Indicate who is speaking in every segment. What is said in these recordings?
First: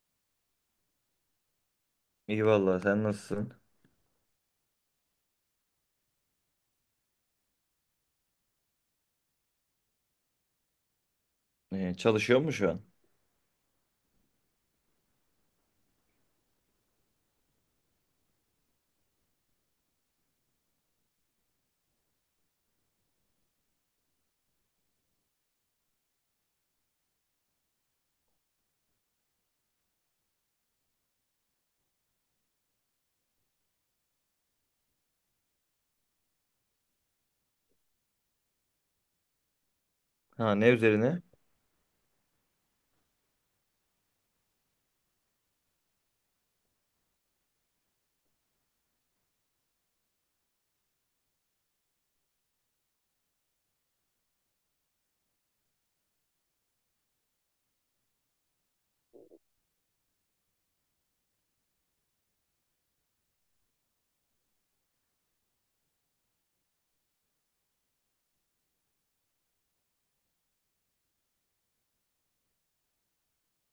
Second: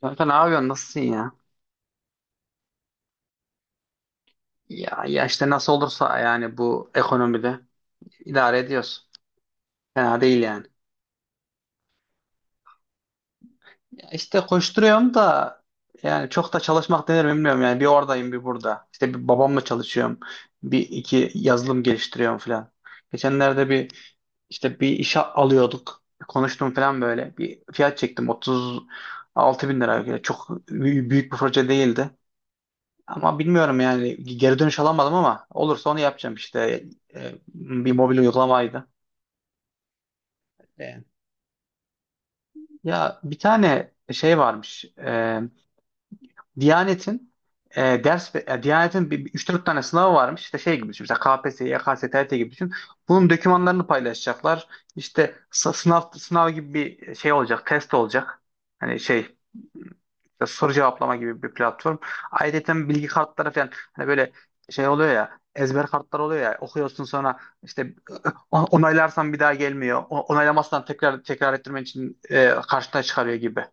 Speaker 1: Kanka ne yapıyorsun? Nasılsın ya?
Speaker 2: İyi vallahi sen nasılsın?
Speaker 1: Ya, işte nasıl olursa yani, bu ekonomide idare ediyoruz. Fena değil yani.
Speaker 2: Çalışıyor mu şu an?
Speaker 1: Ya işte koşturuyorum da, yani çok da çalışmak denir mi bilmiyorum yani. Bir oradayım bir burada. İşte bir babamla çalışıyorum. Bir iki yazılım geliştiriyorum falan. Geçenlerde bir işte bir işe alıyorduk. Konuştum falan böyle. Bir fiyat çektim. 36 bin lira. Yani çok büyük büyük bir proje değildi. Ama bilmiyorum yani, geri dönüş alamadım ama olursa onu yapacağım işte. Bir mobil uygulamaydı.
Speaker 2: Ha ne
Speaker 1: E,
Speaker 2: üzerine?
Speaker 1: Ya bir tane şey varmış. Diyanet'in üç dört tane sınavı varmış. İşte şey gibi düşün. Mesela KPSS, YKS, TRT gibi düşün. Bunun dokümanlarını paylaşacaklar. İşte sınav sınav gibi bir şey olacak, test olacak. Hani şey işte, soru cevaplama gibi bir platform. Ayrıca bilgi kartları falan, hani böyle şey oluyor ya, ezber kartlar oluyor ya, okuyorsun, sonra işte onaylarsan bir daha gelmiyor. Onaylamazsan tekrar tekrar ettirmen için karşına çıkarıyor gibi.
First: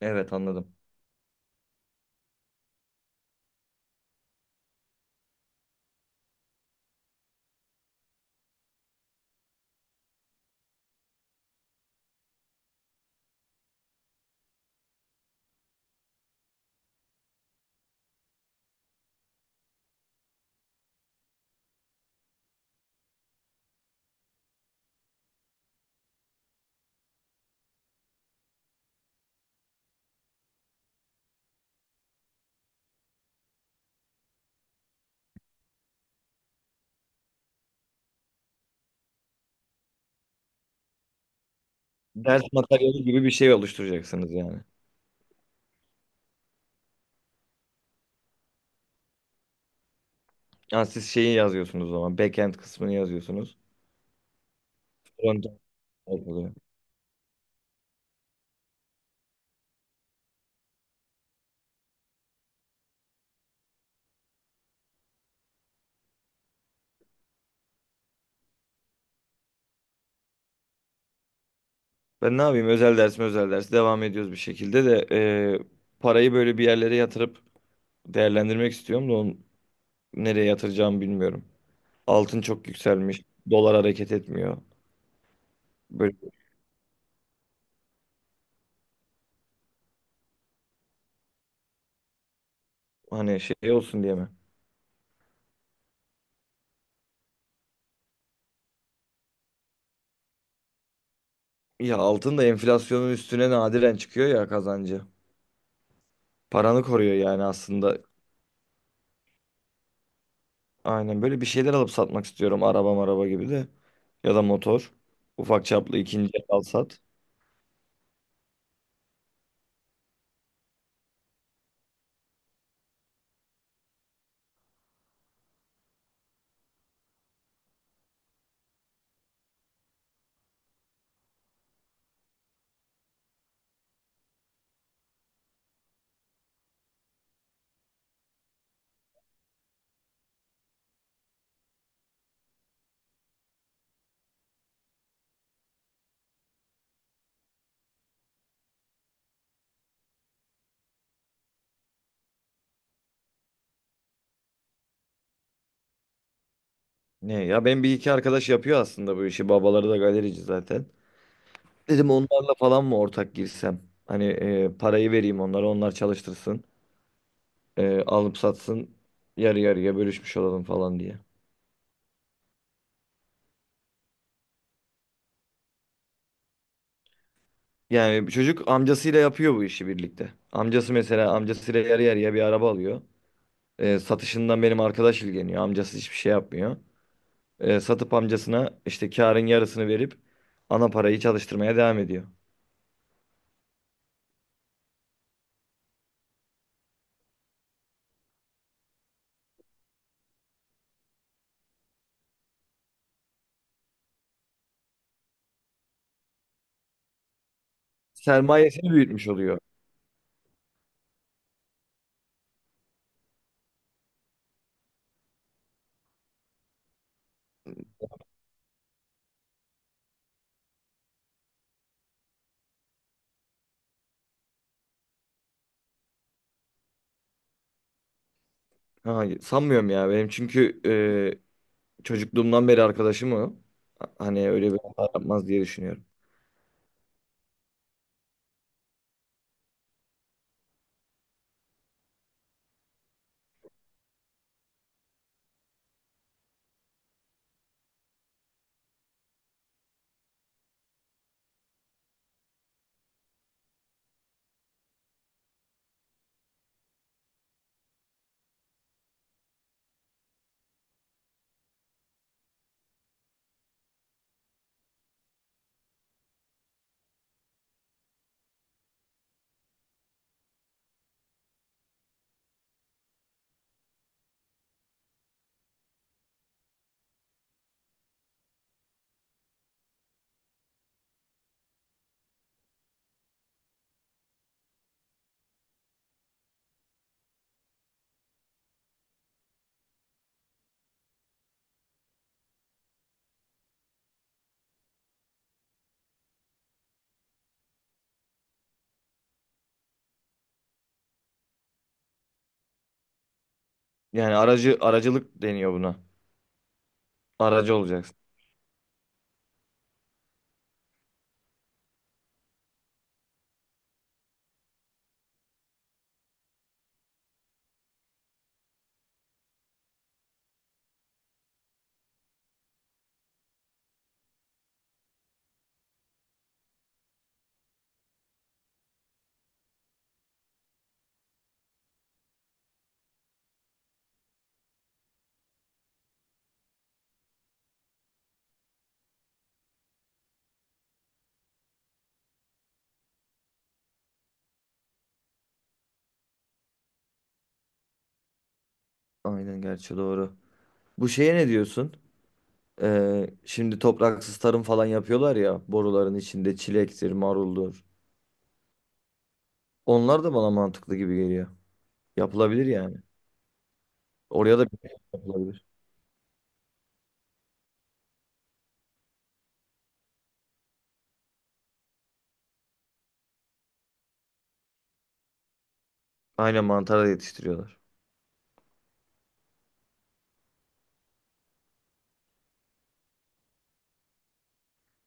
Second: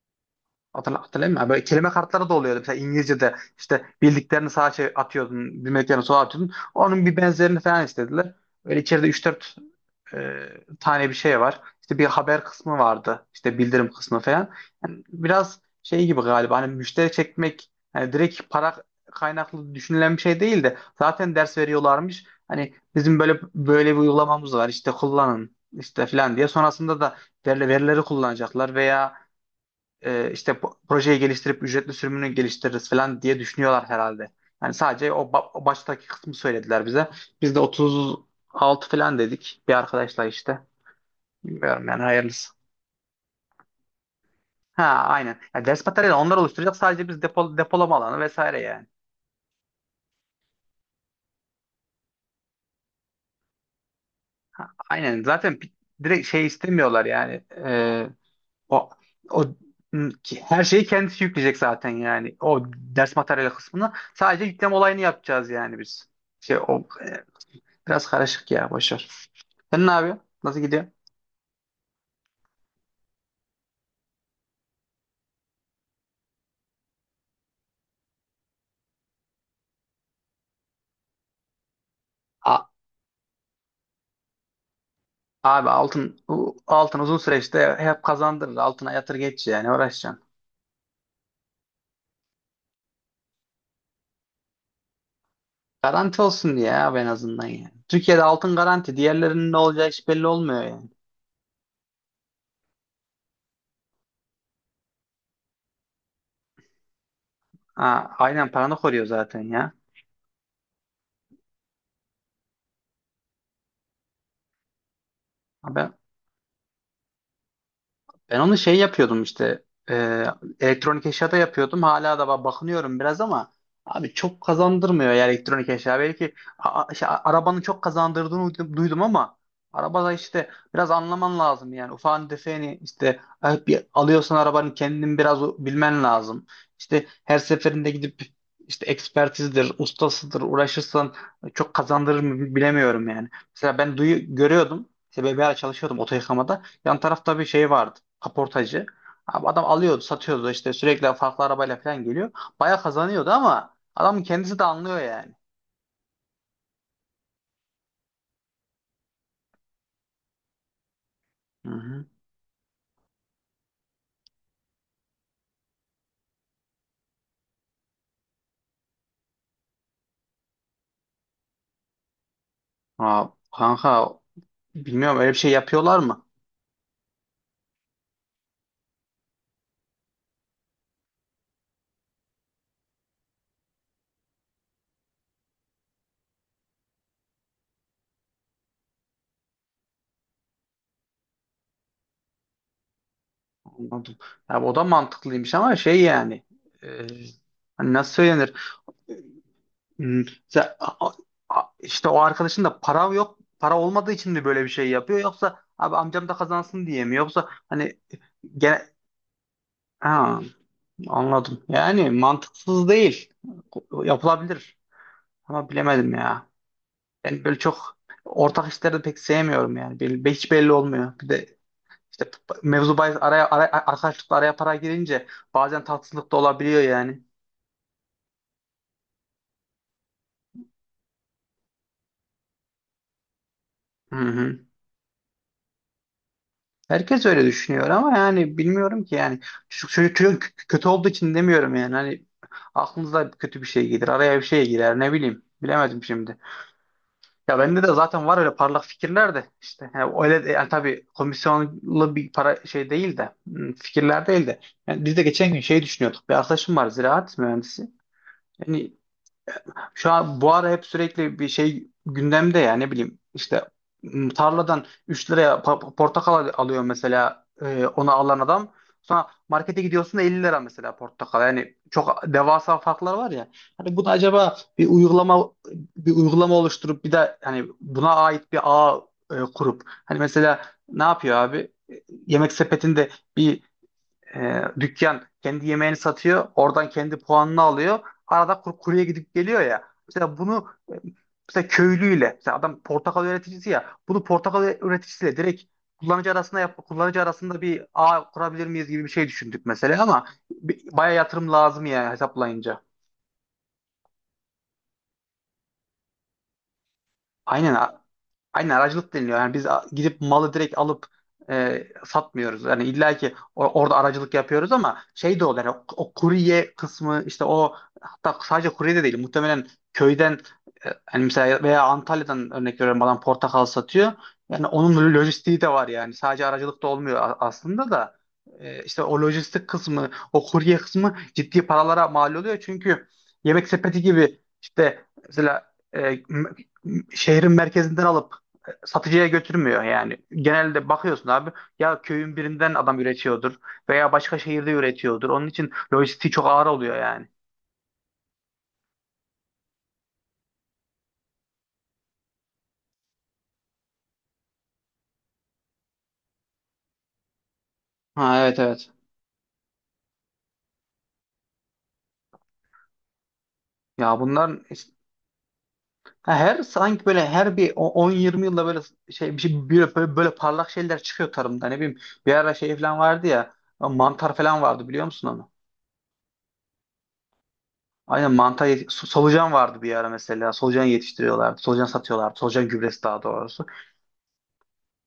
Speaker 2: Evet anladım.
Speaker 1: Hatırlayayım mı? Böyle kelime kartları da oluyordu. Mesela İngilizce'de işte bildiklerini sağa şey atıyordun, bilmediklerini sola atıyordun. Onun bir benzerini falan istediler. Böyle içeride üç dört e, tane bir şey var. İşte bir haber kısmı vardı. İşte bildirim kısmı falan. Yani biraz şey gibi galiba, hani müşteri çekmek, hani direkt para kaynaklı düşünülen bir şey değil de zaten ders veriyorlarmış. Hani bizim böyle böyle bir uygulamamız var. İşte kullanın işte falan diye. Sonrasında da verileri kullanacaklar veya işte projeyi geliştirip ücretli sürümünü geliştiririz falan diye düşünüyorlar herhalde. Yani sadece o baştaki kısmı söylediler bize. Biz de 36 falan dedik bir arkadaşla işte. Bilmiyorum yani,
Speaker 2: Ders
Speaker 1: hayırlısı.
Speaker 2: materyali gibi bir şey oluşturacaksınız yani.
Speaker 1: Ha, aynen. Yani ders materyali onlar oluşturacak, sadece biz depolama alanı vesaire yani.
Speaker 2: Ha, siz şeyi yazıyorsunuz o zaman. Backend kısmını yazıyorsunuz.
Speaker 1: Aynen, zaten
Speaker 2: Frontend
Speaker 1: direkt şey
Speaker 2: oluyor.
Speaker 1: istemiyorlar yani. O o Her şeyi kendisi yükleyecek zaten yani. O ders materyali kısmını sadece yükleme olayını yapacağız yani biz. Şey o e, Biraz karışık ya, boş ver. Sen ne yapıyorsun? Nasıl gidiyor?
Speaker 2: Ben ne yapayım? Özel ders mi özel ders? Devam ediyoruz bir şekilde de parayı böyle bir yerlere yatırıp değerlendirmek istiyorum da onu nereye yatıracağımı bilmiyorum. Altın çok
Speaker 1: A-
Speaker 2: yükselmiş. Dolar hareket etmiyor.
Speaker 1: Abi,
Speaker 2: Böyle
Speaker 1: altın uzun süreçte hep kazandırır. Altına yatır geç, yani uğraşacaksın.
Speaker 2: hani şey olsun diye mi?
Speaker 1: Garanti olsun diye abi, en azından yani. Türkiye'de altın garanti. Diğerlerinin ne olacağı hiç belli olmuyor yani.
Speaker 2: Ya altın da enflasyonun üstüne nadiren çıkıyor ya kazancı. Paranı koruyor yani aslında.
Speaker 1: Ha, aynen, paranı koruyor zaten ya.
Speaker 2: Aynen böyle bir şeyler alıp satmak istiyorum. Araba maraba gibi de. Ya da motor. Ufak
Speaker 1: Abi,
Speaker 2: çaplı ikinci el al sat.
Speaker 1: ben onu şey yapıyordum işte, e, elektronik eşyada yapıyordum. Hala da bakınıyorum biraz ama abi, çok kazandırmıyor ya elektronik eşya. Belki işte arabanın çok kazandırdığını duydum ama arabada işte biraz anlaman lazım yani. Ufağını defeni işte, bir alıyorsan arabanın kendini biraz bilmen lazım. İşte her seferinde gidip işte ekspertizdir, ustasıdır uğraşırsan çok kazandırır mı bilemiyorum yani. Mesela ben duyu görüyordum. İşte BBA çalışıyordum oto yıkamada. Yan tarafta bir şey vardı, kaportacı. Abi, adam alıyordu, satıyordu, işte sürekli farklı arabayla falan geliyor. Baya kazanıyordu ama adamın kendisi de anlıyor yani.
Speaker 2: Ne ya ben bir iki arkadaş yapıyor aslında bu işi. Babaları da galerici zaten.
Speaker 1: Hı hı.
Speaker 2: Dedim onlarla falan mı ortak girsem? Hani parayı vereyim onlara onlar çalıştırsın. Alıp satsın. Yarı yarıya bölüşmüş olalım falan diye.
Speaker 1: Aa, kanka, bilmiyorum, öyle bir şey yapıyorlar mı?
Speaker 2: Yani çocuk amcasıyla yapıyor bu işi birlikte. Amcası mesela amcasıyla yarı yarıya bir araba alıyor. Satışından benim arkadaş ilgileniyor. Amcası hiçbir şey yapmıyor. Satıp amcasına işte karın yarısını verip ana parayı çalıştırmaya devam ediyor.
Speaker 1: Anladım. Ya o da mantıklıymış ama şey yani, e, hani nasıl söylenir? Hmm, sen- a- işte o arkadaşın da para yok, para olmadığı için mi böyle bir şey yapıyor, yoksa abi amcam da kazansın diye mi, yoksa hani gene.
Speaker 2: Sermayesini büyütmüş oluyor.
Speaker 1: Ha, anladım. Yani mantıksız değil. Yapılabilir. Ama bilemedim ya. Ben böyle çok ortak işleri de pek sevmiyorum yani. Hiç belli olmuyor. Bir de işte mevzu bahis, araya arkadaşlıkla araya para girince bazen tatsızlık da olabiliyor yani.
Speaker 2: Ha, sanmıyorum ya benim çünkü çocukluğumdan beri arkadaşım o.
Speaker 1: Hı
Speaker 2: Hani
Speaker 1: hı.
Speaker 2: öyle bir hata yapmaz diye düşünüyorum.
Speaker 1: Herkes öyle düşünüyor ama yani, bilmiyorum ki yani. Çocuk kötü olduğu için demiyorum yani. Hani aklınıza kötü bir şey gelir. Araya bir şey girer. Ne bileyim. Bilemedim şimdi. Ya bende de zaten var öyle parlak fikirler de işte, yani öyle de, yani tabii komisyonlu bir para şey değil de, fikirler değil de, yani biz de geçen gün şey düşünüyorduk. Bir arkadaşım var ziraat mühendisi, yani şu an bu ara hep sürekli bir şey gündemde ya, ne bileyim işte, tarladan 3 liraya portakal alıyor mesela, onu alan adam. Sonra markete gidiyorsun da 50 lira mesela portakal. Yani çok devasa farklar var ya. Hani bunu acaba bir uygulama, oluşturup, bir de hani buna ait bir ağ kurup, hani mesela ne yapıyor abi? Yemek sepetinde bir dükkan kendi yemeğini satıyor. Oradan kendi puanını alıyor. Arada kuruya gidip geliyor ya. Mesela bunu, e, mesela köylüyle, mesela adam portakal üreticisi ya. Bunu portakal üreticisiyle direkt kullanıcı arasında kullanıcı arasında bir ağ kurabilir miyiz gibi bir şey düşündük mesela, ama bayağı yatırım lazım ya hesaplayınca.
Speaker 2: Yani aracılık deniyor buna. Aracı
Speaker 1: Aynen,
Speaker 2: olacaksın.
Speaker 1: aynen, aracılık deniliyor. Yani biz gidip malı direkt alıp satmıyoruz. Yani illa ki orada aracılık yapıyoruz ama şey de oluyor. Yani, o kurye kısmı işte, o, hatta sadece kurye de değil. Muhtemelen köyden, hani mesela veya Antalya'dan örnek veriyorum, adam portakal satıyor. Yani onun lojistiği de var yani. Sadece aracılık da olmuyor aslında da. İşte o lojistik kısmı, o kurye kısmı ciddi paralara mal oluyor. Çünkü yemek sepeti gibi işte, mesela, m- şehrin merkezinden alıp satıcıya götürmüyor yani. Genelde bakıyorsun abi, ya köyün birinden adam üretiyordur, veya başka şehirde üretiyordur. Onun için lojistiği çok ağır oluyor yani.
Speaker 2: Aynen gerçi doğru. Bu şeye ne diyorsun? Şimdi topraksız tarım falan yapıyorlar ya boruların içinde çilektir, maruldur.
Speaker 1: Ha, evet, evet.
Speaker 2: Onlar da bana mantıklı gibi geliyor. Yapılabilir yani.
Speaker 1: Ya
Speaker 2: Oraya
Speaker 1: bunlar
Speaker 2: da bir şey yapılabilir.
Speaker 1: her sanki böyle, her bir 10-20 yılda böyle şey, bir şey böyle parlak şeyler çıkıyor tarımda. Ne bileyim, bir ara şey falan vardı ya, mantar falan vardı, biliyor musun onu?
Speaker 2: Aynen mantara yetiştiriyorlar.
Speaker 1: Aynen, mantar solucan vardı bir ara mesela. Solucan yetiştiriyorlardı. Solucan satıyorlardı. Solucan gübresi daha doğrusu.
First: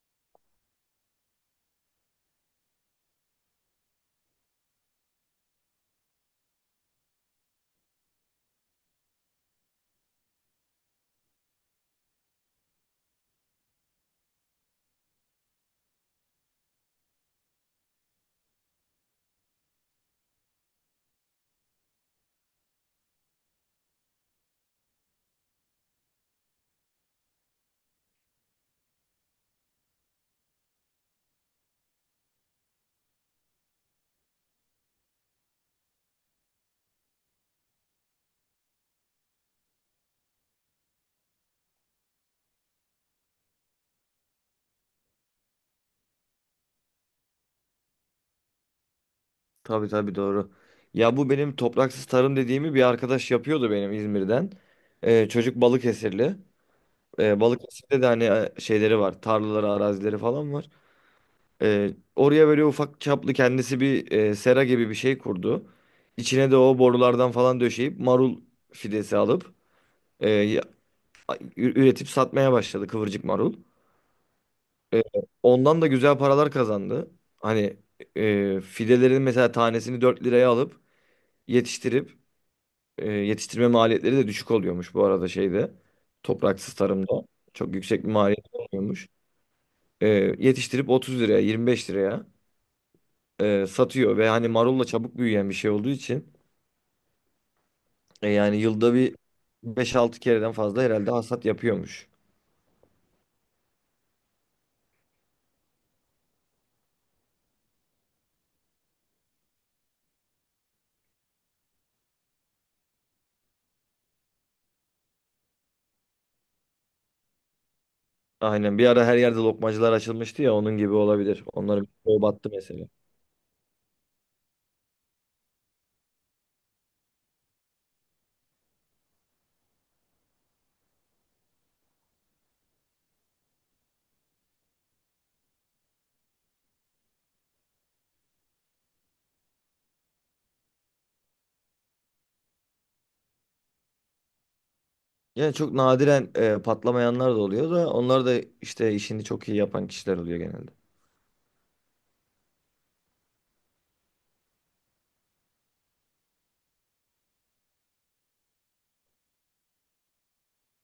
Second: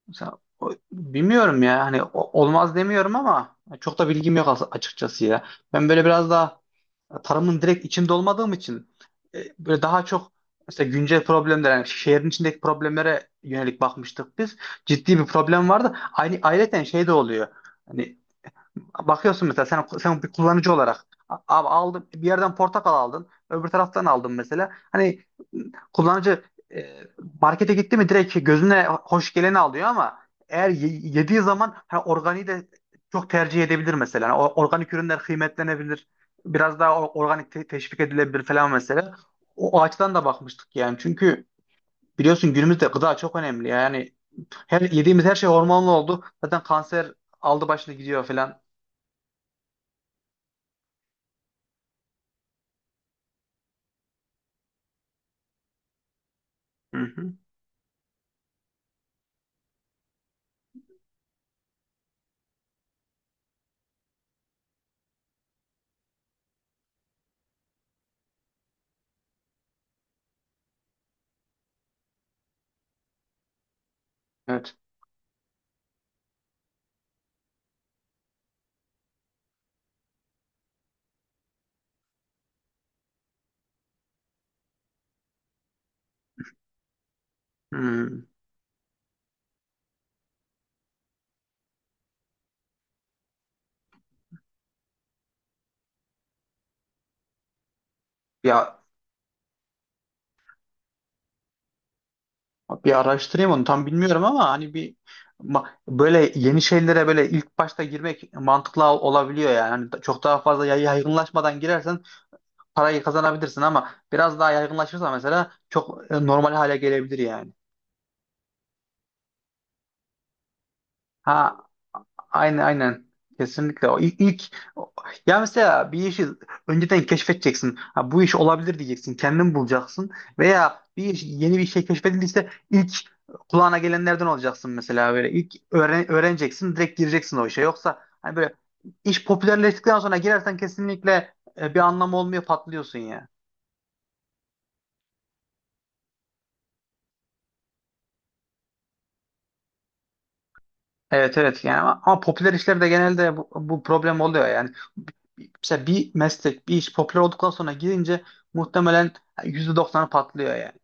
Speaker 1: Mesela, bilmiyorum ya, hani olmaz demiyorum ama çok da bilgim yok açıkçası ya. Ben böyle biraz daha tarımın direkt içinde olmadığım için, böyle daha çok mesela güncel problemler, yani şehrin içindeki problemlere yönelik bakmıştık biz. Ciddi bir problem vardı. Aynı ayrıca şey de oluyor. Hani, bakıyorsun mesela, sen bir kullanıcı olarak, abi aldım bir yerden portakal, aldın öbür taraftan aldın mesela, hani kullanıcı e, markete gitti mi direkt gözüne hoş geleni alıyor, ama eğer yediği zaman, organiği de çok tercih edebilir mesela. Yani organik ürünler kıymetlenebilir. Biraz daha organik teşvik edilebilir falan mesela. O açıdan da bakmıştık yani. Çünkü biliyorsun, günümüzde gıda çok önemli. Yani her yediğimiz her şey hormonlu oldu. Zaten kanser aldı başını gidiyor falan.
Speaker 2: Tabii tabii doğru. Ya bu benim topraksız tarım dediğimi bir arkadaş yapıyordu benim İzmir'den. Çocuk Balıkesirli.
Speaker 1: Hı hı.
Speaker 2: Balıkesir'de de hani şeyleri var. Tarlaları, arazileri falan var. Ee, Oraya böyle ufak çaplı kendisi bir sera gibi bir şey kurdu. İçine de o borulardan falan döşeyip marul fidesi alıp e, ya- üretip satmaya başladı kıvırcık marul.
Speaker 1: Evet.
Speaker 2: E, Ondan da güzel paralar kazandı. Hani fidelerin mesela tanesini 4 liraya alıp yetiştirip yetiştirme maliyetleri de düşük oluyormuş bu arada şeyde. Topraksız tarımda çok yüksek bir
Speaker 1: Hmm.
Speaker 2: maliyet olmuyormuş. E, Yetiştirip 30 liraya 25 liraya satıyor ve hani marulla çabuk büyüyen bir şey olduğu için yani
Speaker 1: Ya
Speaker 2: yılda bir beş altı kereden fazla herhalde hasat yapıyormuş.
Speaker 1: bir araştırayım onu, tam bilmiyorum ama, hani bir böyle yeni şeylere böyle ilk başta girmek mantıklı olabiliyor yani. Hani çok daha fazla yaygınlaşmadan girersen parayı kazanabilirsin, ama biraz daha yaygınlaşırsa mesela çok normal hale gelebilir yani.
Speaker 2: Aynen bir ara her yerde lokmacılar açılmıştı ya onun gibi olabilir.
Speaker 1: Ha,
Speaker 2: Onların çoğu battı
Speaker 1: aynen,
Speaker 2: mesela.
Speaker 1: aynen. Kesinlikle. O ilk ya, mesela bir işi önceden keşfedeceksin. Ha, bu iş olabilir diyeceksin. Kendin bulacaksın. Veya bir iş, yeni bir şey keşfedildiyse ilk kulağına gelenlerden olacaksın mesela böyle. İlk öğreneceksin, direkt gireceksin o işe. Yoksa hani böyle, iş popülerleştikten sonra girersen kesinlikle bir anlamı olmuyor, patlıyorsun ya.
Speaker 2: Yani çok nadiren patlamayanlar da oluyor da onlar da işte işini çok iyi yapan kişiler oluyor genelde.
Speaker 1: Evet, evet, yani, ama popüler işlerde genelde bu problem oluyor. Yani mesela bir meslek, bir iş popüler olduktan sonra girince muhtemelen %90'ı patlıyor yani.